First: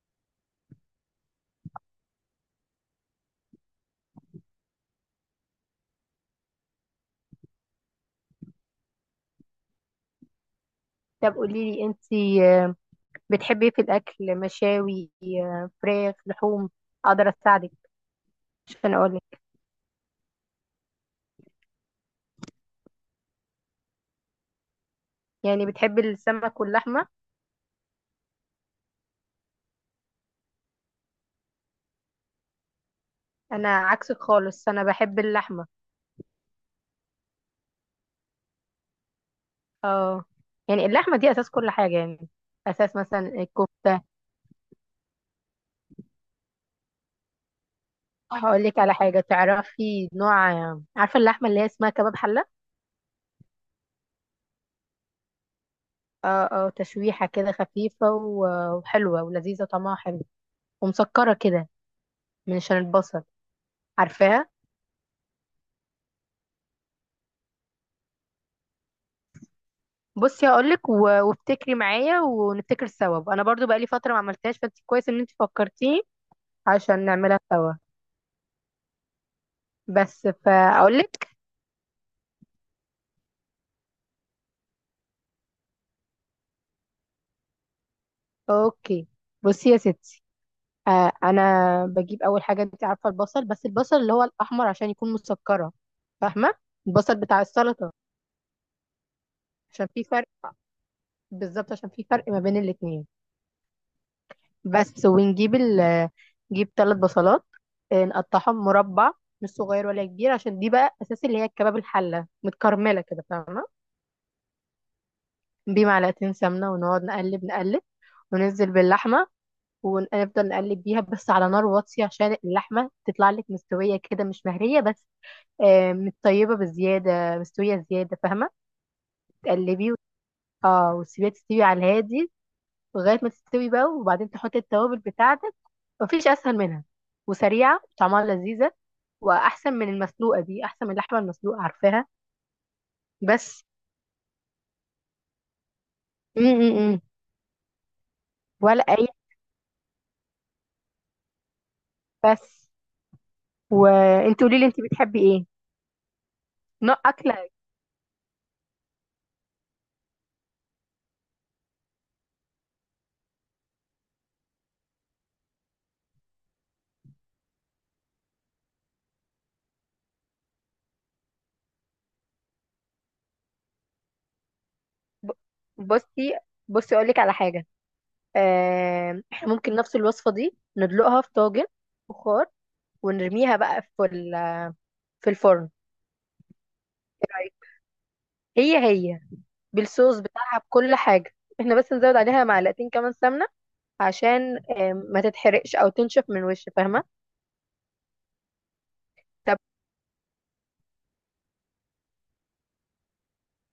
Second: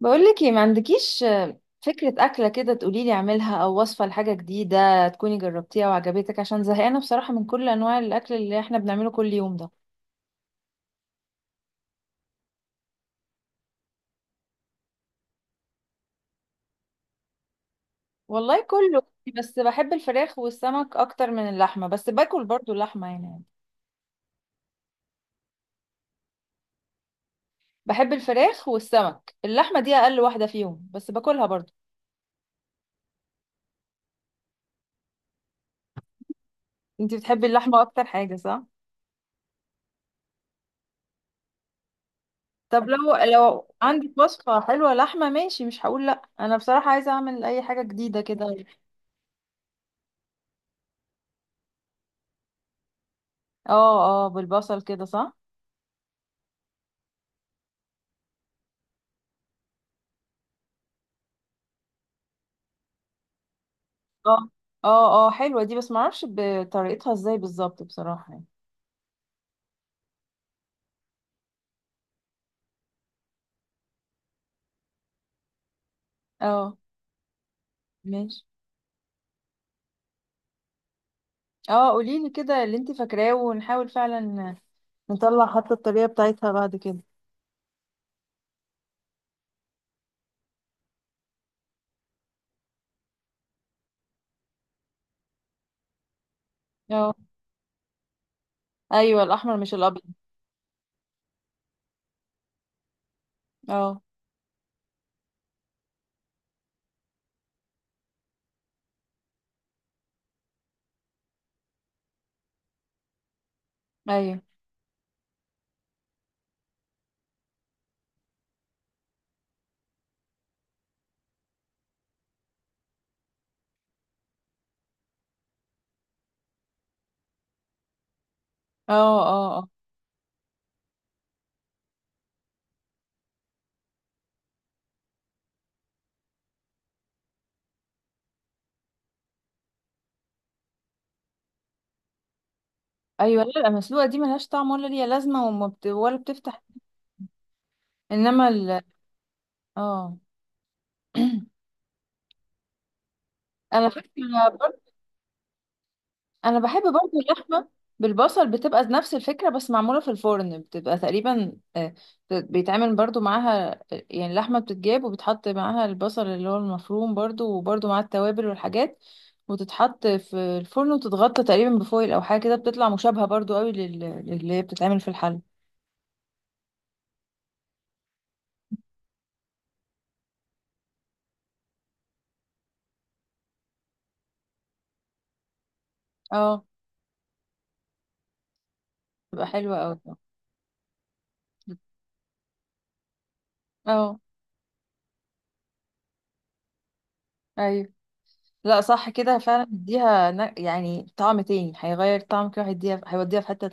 بقولك ايه، ما عندكيش فكرة أكلة كده تقوليلي اعملها، أو وصفة لحاجة جديدة تكوني جربتيها وعجبتك؟ عشان زهقانة بصراحة من كل أنواع الأكل اللي احنا بنعمله كل يوم ده. طب قولي لي انت، بتحبي ايه في الاكل؟ مشاوي، فراخ، لحوم؟ اقدر اساعدك والله عشان كله، اقول لك. بس بحب الفراخ والسمك أكتر من اللحمة، بس باكل برضو اللحمة يعني بتحبي السمك واللحمه. بحب الفراخ والسمك. اللحمة دي أقل واحدة فيهم، بس باكلها برضو. انا عكسك خالص، انا بحب اللحمه. انتي بتحبي اللحمة أكتر حاجة صح؟ اه، يعني اللحمه دي اساس كل حاجه، يعني طب اساس لو مثلا لو الكفته. عندك وصفة حلوة لحمة ماشي، مش هقول لأ، أنا بصراحة عايزة أعمل أي حاجة جديدة كده. هقول لك على حاجه تعرفي نوع. عارفه اللحمه اللي هي اسمها كباب حله؟ اه اه، بالبصل كده صح؟ اه اه، تشويحه كده خفيفه وحلوه ولذيذه، طعمها حلو، ومسكره كده من عشان البصل. اه عارفاها؟ اه، اه حلوة دي، بس معرفش بطريقتها ازاي بالظبط بصراحة بصي، هقولك وافتكري معايا ونفتكر سوا. انا برضو بقالي فتره ما عملتهاش، فانت كويس ان انت فكرتيني اه عشان نعملها سوا. ماشي. بس فاقولك. اه قوليلي كده اللي انت فاكراه، ونحاول فعلا نطلع حتى الطريقة بتاعتها بعد كده. اوكي، بصي يا ستي. انا بجيب اول حاجه. انت عارفه البصل، بس البصل اللي هو الاحمر عشان يكون مسكره، فاهمه؟ اه، البصل بتاع السلطه، ايوه الاحمر مش عشان الابيض. في فرق. بالظبط، عشان في فرق ما بين الاتنين. اه، بس ونجيب نجيب ثلاث بصلات. نقطعهم مربع، مش صغير ولا كبير، عشان دي بقى اساس اللي هي الكباب الحله متكرمله كده، فاهمه؟ ايوه. بمعلقتين سمنه، ونقعد نقلب نقلب، وننزل باللحمه، ونفضل نقلب بيها بس على نار واطيه، عشان اللحمه تطلع لك مستويه كده، مش مهريه بس. متطيبه بزياده، مستويه زياده، فاهمه؟ اه اه. اه، تقلبيه وت- اه وتسيبيها تستوي على الهادي لغاية ما تستوي بقى، وبعدين تحط التوابل بتاعتك. مفيش أسهل منها، وسريعة طعمها لذيذة، وأحسن من المسلوقة، دي أحسن من اللحمة المسلوقة، عارفاها؟ ايوه. بس. لا المسلوقة دي ملهاش طعم ولا ليها لازمة، وما بت... ولا م بتفتح. -م -م. انما ال ولا أي اه بس. انا فاكرة وانت قولي لي انت، برضه، بتحبي ايه انا بحب نوع برضو أكلة؟ اللحمه بالبصل، بتبقى نفس الفكره بس معموله في الفرن. بتبقى تقريبا، بيتعمل برضو معاها. يعني اللحمه بتتجاب، وبتحط معاها البصل اللي هو المفروم برضو، وبرضو مع التوابل والحاجات، وتتحط في الفرن وتتغطى تقريبا بفويل او حاجه كده. بتطلع مشابهه برضو قوي للي هي بتتعمل في ب- الحل. بصي بصي أقول لك على حاجة. احنا ممكن نفس الوصفة دي ندلقها في طاجن بخار، ونرميها بقى في الفرن. اه، إيه رأيك؟ هي هي، بتبقى حلوه قوي. بالصوص بتاعها، بكل حاجة. احنا بس نزود عليها معلقتين كمان سمنة اه عشان ما تتحرقش او تنشف من وش، فاهمه؟ ايوه، لا صح كده طب فعلا، بيديها يعني طعم تاني، هيغير طعم كده، هيديها هيوديها في حته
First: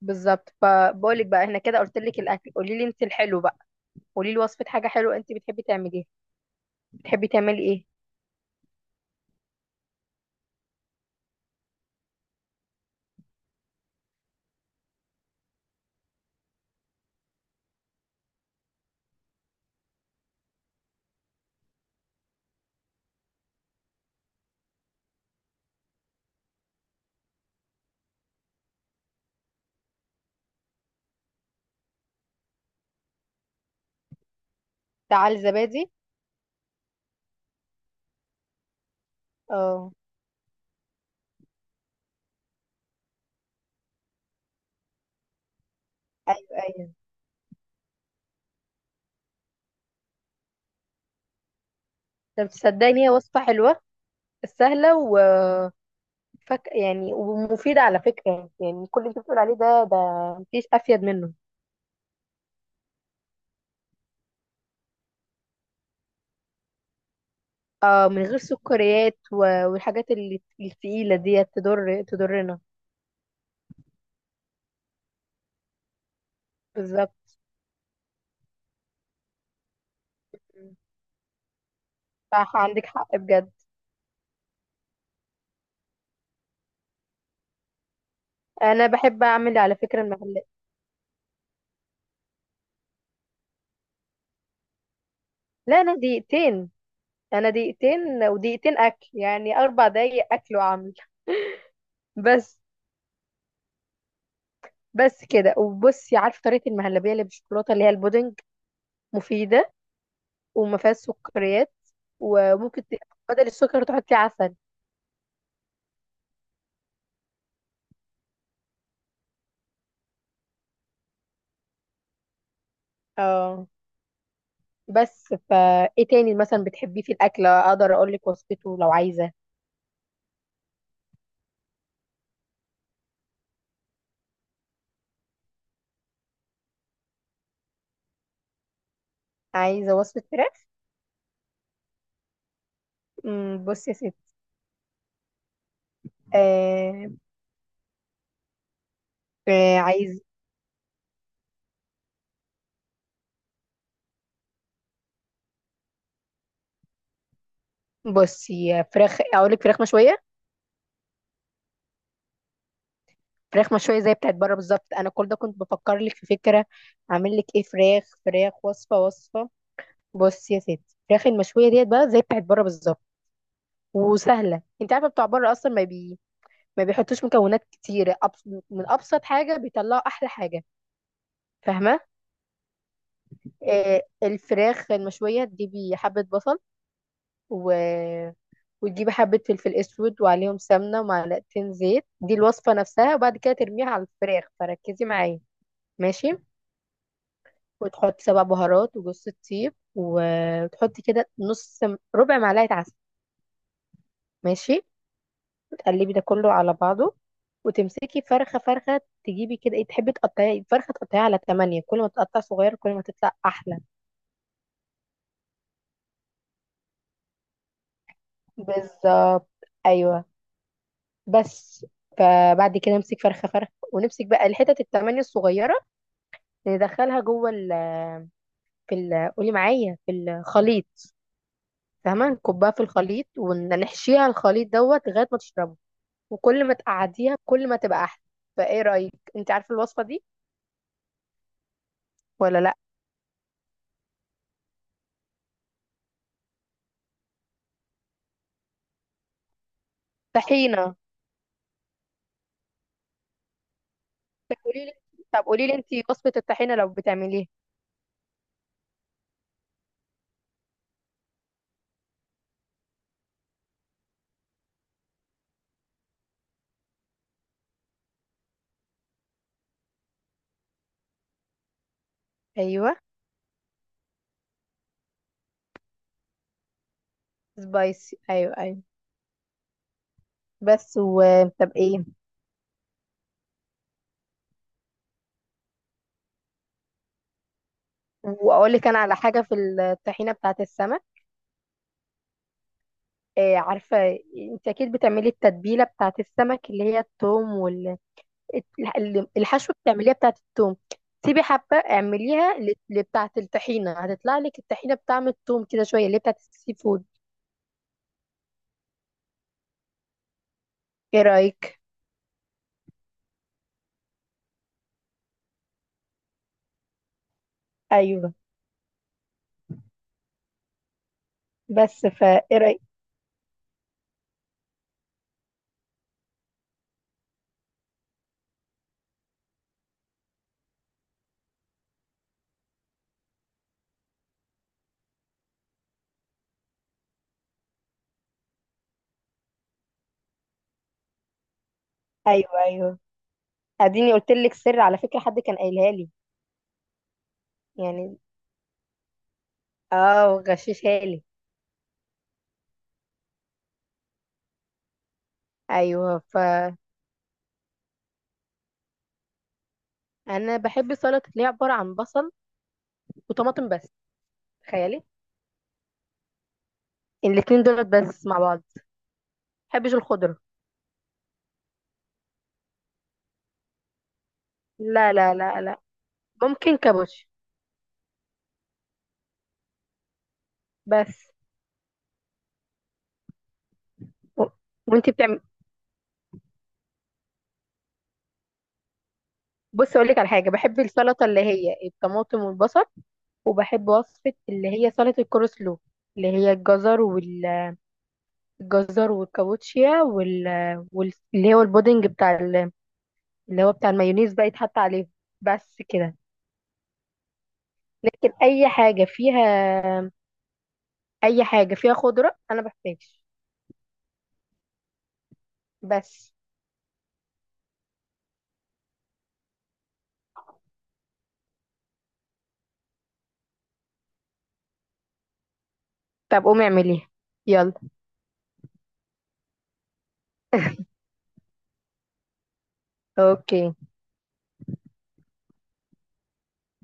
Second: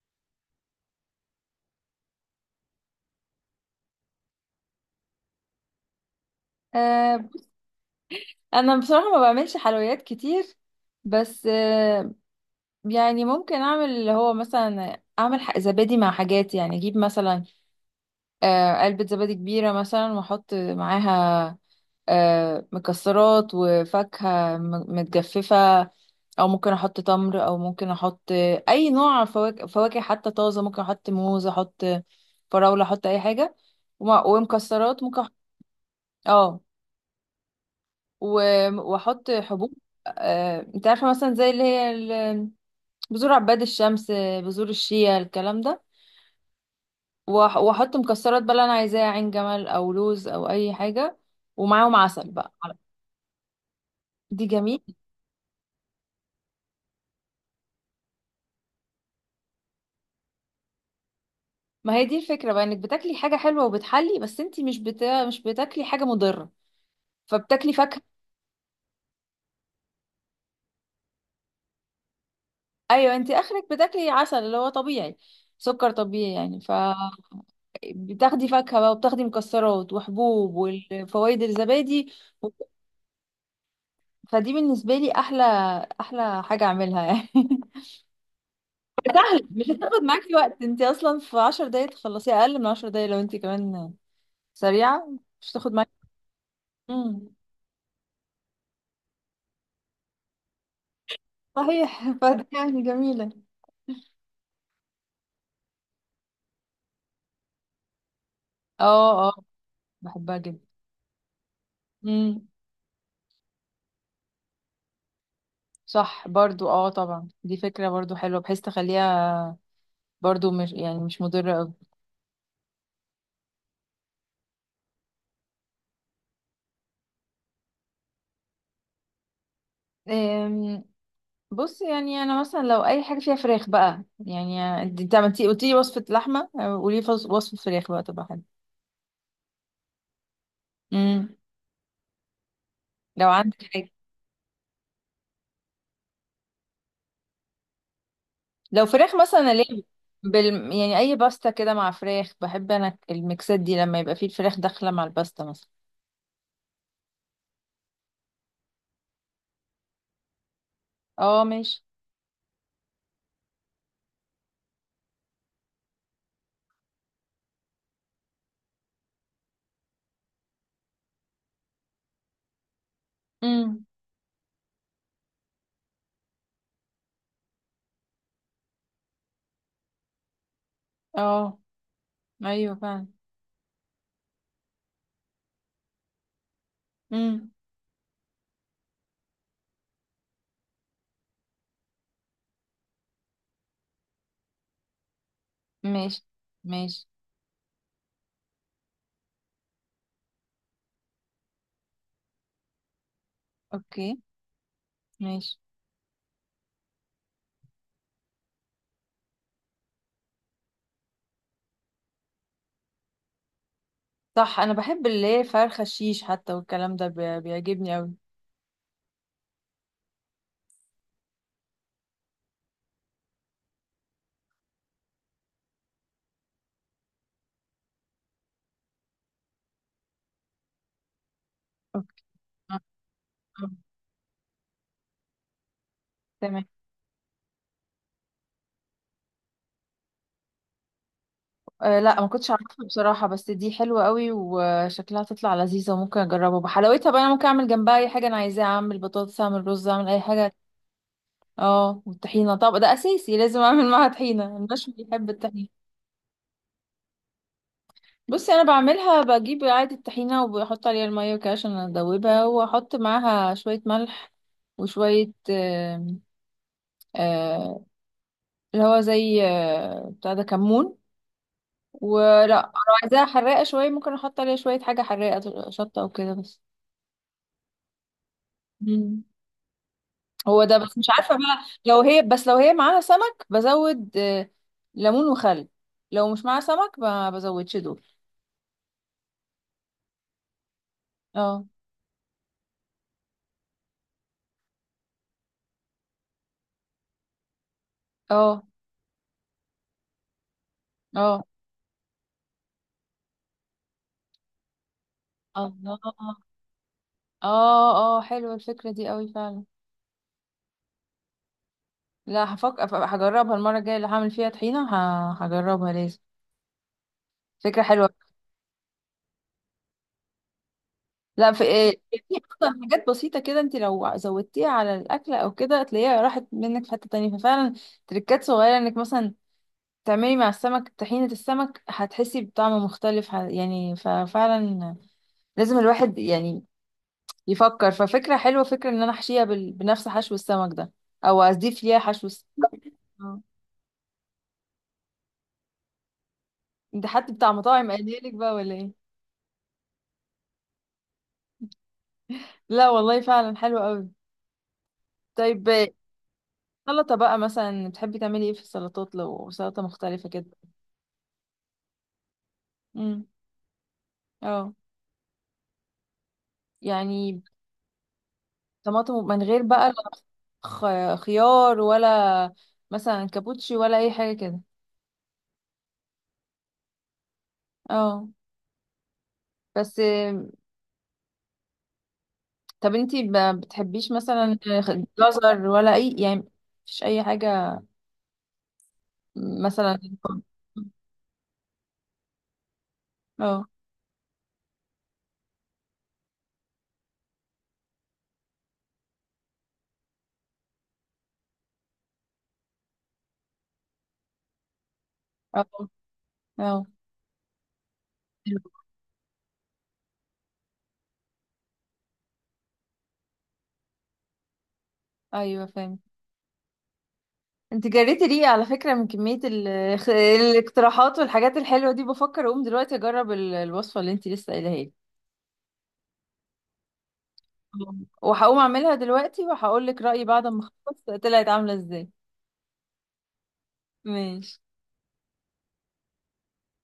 بالظبط. فبقولك بقى، احنا كده قلت لك الاكل، قولي لي انت الحلو بقى. قولي لي وصفه حاجه حلوه انت بتحبي تعمليها. بتحبي تانية. تعملي ايه؟ انا بصراحة ما بعملش حلويات كتير، بس يعني ممكن اعمل اللي هو مثلا اعمل زبادي مع حاجات، يعني اجيب مثلا علبة زبادي كبيرة مثلا، واحط معاها مكسرات وفاكهة متجففة، او ممكن احط تمر، او ممكن احط اي نوع فواكه، فواكه حتى طازة، ممكن احط موز، احط فراولة، احط اي حاجة. ومكسرات ممكن تعال زبادي. اه، واحط حبوب. اه. انت عارفه مثلا زي اللي هي بذور عباد الشمس، بذور الشيا، الكلام ده. ايوه، ايوه. واحط مكسرات بقى اللي انا عايزاها، عين جمل او لوز او اي حاجه، ومعاهم عسل طب بقى. تصدقني، هي وصفه حلوه، دي جميل. سهله، وفك يعني ومفيده على فكره، يعني كل اللي انت بتقول عليه ده مفيش افيد منه. ما هي دي الفكره بقى، انك بتاكلي حاجه حلوه وبتحلي، بس انت مش بتا... مش بتاكلي حاجه مضره، فبتاكلي فاكهه. اه، من غير سكريات والحاجات اللي التقيله ديت تضرنا. ايوه، انت اخرك بتاكلي عسل اللي هو طبيعي، سكر طبيعي يعني. بالظبط. فبتاخدي فاكهه بقى، وبتاخدي مكسرات وحبوب، والفوائد الزبادي. صح، عندك حق بجد. فدي بالنسبة لي أحلى أحلى حاجة أعملها يعني. انا بحب سهل، اعمل مش على هتاخد فكره معاكي المحلات. وقت، انت أصلا في 10 دقايق تخلصيها، أقل من 10 دقايق لو انت كمان سريعة. مش هتاخد لا، معاكي. امم، انا دقيقتين ودقيقتين اكل، يعني 4 دقايق اكل واعمل. صحيح. فدي بس. يعني جميلة. كده. وبصي، عارفه طريقه المهلبيه اللي بالشوكولاته، اللي هي البودنج؟ اه اه، مفيده، بحبها جدا. وما فيهاش سكريات، امم. وممكن بدل السكر تحطي عسل. صح برضو، اه طبعا دي فكرة برضو حلوة، بحيث تخليها برضو مش يعني مش مضرة أوي. اه. بس فا ايه تاني مثلا بتحبيه في الاكل اقدر اقول لك وصفته لو عايزه. أم، بص يعني انا مثلا لو اي حاجه فيها فراخ بقى، يعني انت عملتي قلتي لي وصفه لحمه، قولي لي وصفه فراخ بقى تبقى عايزه وصفه فراخ. حلوه لو عندك حاجة. بصي يا ستي. آه لو فراخ مثلا أنا ليه عايز. بال... يعني أي باستا كده مع فراخ، بحب أنا الميكسات دي لما يبقى فيه الفراخ داخلة مع الباستا مثلا. بصي فراخ، اقول لك فراخ مشويه. اه ماشي. فراخ مشوية زي بتاعت بره بالظبط. انا كل ده كنت بفكر لك في فكرة، اعمل لك ايه. فراخ وصفة. بص يا ستي، الفراخ المشوية ديت بقى زي بتاعت بره بالظبط، امم. وسهلة. انت عارفة بتوع بره اصلا ما بيحطوش مكونات كتير. من ابسط حاجة بيطلعوا احلى حاجة، اه. فاهمة؟ أيوه فعلا. الفراخ المشوية، تجيبي حبة بصل امم. و... وتجيبي حبة فلفل اسود، وعليهم سمنة ومعلقتين زيت. دي الوصفة نفسها. وبعد كده ترميها على الفراخ، فركزي معايا. ماشي ماشي. ماشي. وتحط سبع بهارات وجوز الطيب، وتحطي كده ربع معلقة عسل. اوكي. ماشي. ماشي. وتقلبي ده كله على بعضه، وتمسكي فرخة فرخة، تجيبي كده ايه تحبي تقطعي فرخة، تقطعيها على تمانية. كل ما تقطع صغير كل ما تطلع أحلى. صح، أنا بحب اللي هي فرخة الشيش حتى، والكلام ده بيعجبني أوي. بالظبط. أيوه. بس. فبعد كده امسك فرخة فرخة ونمسك بقى الحتت التمانية الصغيرة، ندخلها جوه ال في ال قولي معايا، في الخليط، اوكي. فاهمة؟ نكبها آه، في الخليط، آه، ونحشيها الخليط دوت لغاية ما تشربه. وكل تمام. ما تقعديها كل ما تبقى احلى. فايه رايك؟ انت عارفه الوصفه دي؟ أه لا، ما كنتش ولا لا. عارفها بصراحة، بس دي حلوة قوي وشكلها تطلع لذيذة، وممكن أجربها. بحلاوتها بقى أنا ممكن أعمل جنبها أي حاجة أنا عايزاها، أعمل بطاطس، أعمل رز، أعمل أي حاجة. طحينه. اه والطحينة. طب ده أساسي، لازم أعمل معاها طحينة، طب قولي لي المشوي بيحب طب قولي الطحينة. لي انت وصفه الطحينه لو بتعمليها. بصي أنا بعملها، بجيب عادي الطحينة وبحط عليها المية وكده عشان أدوبها، وأحط معاها شوية ملح، وشوية آم، آه، اللي هو زي بتاع ده كمون. ولا لو ايوه. عايزاها حراقة شوية، ممكن أحط عليها شوية حاجة حراقة، شطة أو كده بس. سبايسي، ايوه، ايوه. مم. هو ده بس بس، مش و. عارفة بقى طب لو ايه. هي، بس لو هي معاها سمك بزود ليمون وخل، لو مش معاها سمك ما بزودش دول. واقول لك انا على حاجه في الطحينه بتاعه السمك، اه. إيه، عارفه؟ انت اكيد بتعملي التتبيله بتاعه السمك اللي هي الثوم، اه الحشوه بتعمليها بتاعه الثوم. سيبي اه. حبه اعمليها لبتاعه الطحينه، هتطلع لك الطحينه بطعم الثوم كده الله، شويه، اللي هي بتاعه السي فود. اه اه، حلوة الفكرة دي قوي فعلا. ايه رايك؟ لا هفكر، هجربها المرة الجاية اللي هعمل فيها طحينة، هجربها لازم، فكرة حلوة. ايوه. لا في إيه، بس في فا ايه اصلا حاجات بسيطة كده انت لو زودتيها على الأكلة او كده، تلاقيها راحت منك في حتة تانية. ففعلا تريكات صغيرة، انك مثلا تعملي مع السمك طحينة السمك، هتحسي بطعم مختلف يعني. ففعلا لازم الواحد يعني يفكر. ففكرة حلوة، فكرة ان انا احشيها بنفس حشو السمك ده، او اضيف ليها حشو ايوه، السمك. ايوه. اديني قلت لك سر على فكره، حد كان قايلها لي. ده حد بتاع مطاعم يعني قايلها لك بقى ولا ايه؟ اه، وغششها لي. لا والله فعلا حلو قوي. طيب، ايوه فانا سلطة بقى مثلا بتحبي تعملي ايه في السلطات لو سلطة مختلفة كده؟ بحب السلطه اللي هي عباره عن بصل امم. وطماطم بس، اه تخيلي. يعني، الاتنين دولت بس مع بعض. طماطم من غير بقى، بحبش لا الخضره. خيار ولا مثلا كابوتشي ولا اي حاجة كده؟ لا، لا، لا، لا. ممكن كابوتش. اه بس بس طب انتي ما بتحبيش و... مثلا وانتي بتعمل. جزر ولا اي يعني، مفيش اي حاجة بص، مثلا؟ اقول لك على حاجه، بحب السلطه اللي هي الطماطم والبصل، اه. وبحب وصفه اللي هي سلطه الكول سلو، اللي هي الجزر الجزر والكابوتشيا اللي هو البودنج بتاع اللي هو بتاع المايونيز بقى يتحط عليه. اه بس كده. اه. لكن اي حاجه فيها، خضره انا بحتاج. ايوه فاهم. بس. انت جريتي ريقي على فكرة من كمية الاقتراحات والحاجات الحلوة دي، بفكر اقوم دلوقتي اجرب الوصفة اللي انت لسه قايلها لي. طب قومي اعمليها، يلا. وهقوم اعملها دلوقتي، وهقول لك رأيي بعد ما اخلص طلعت عاملة ازاي. اوكي. ماشي.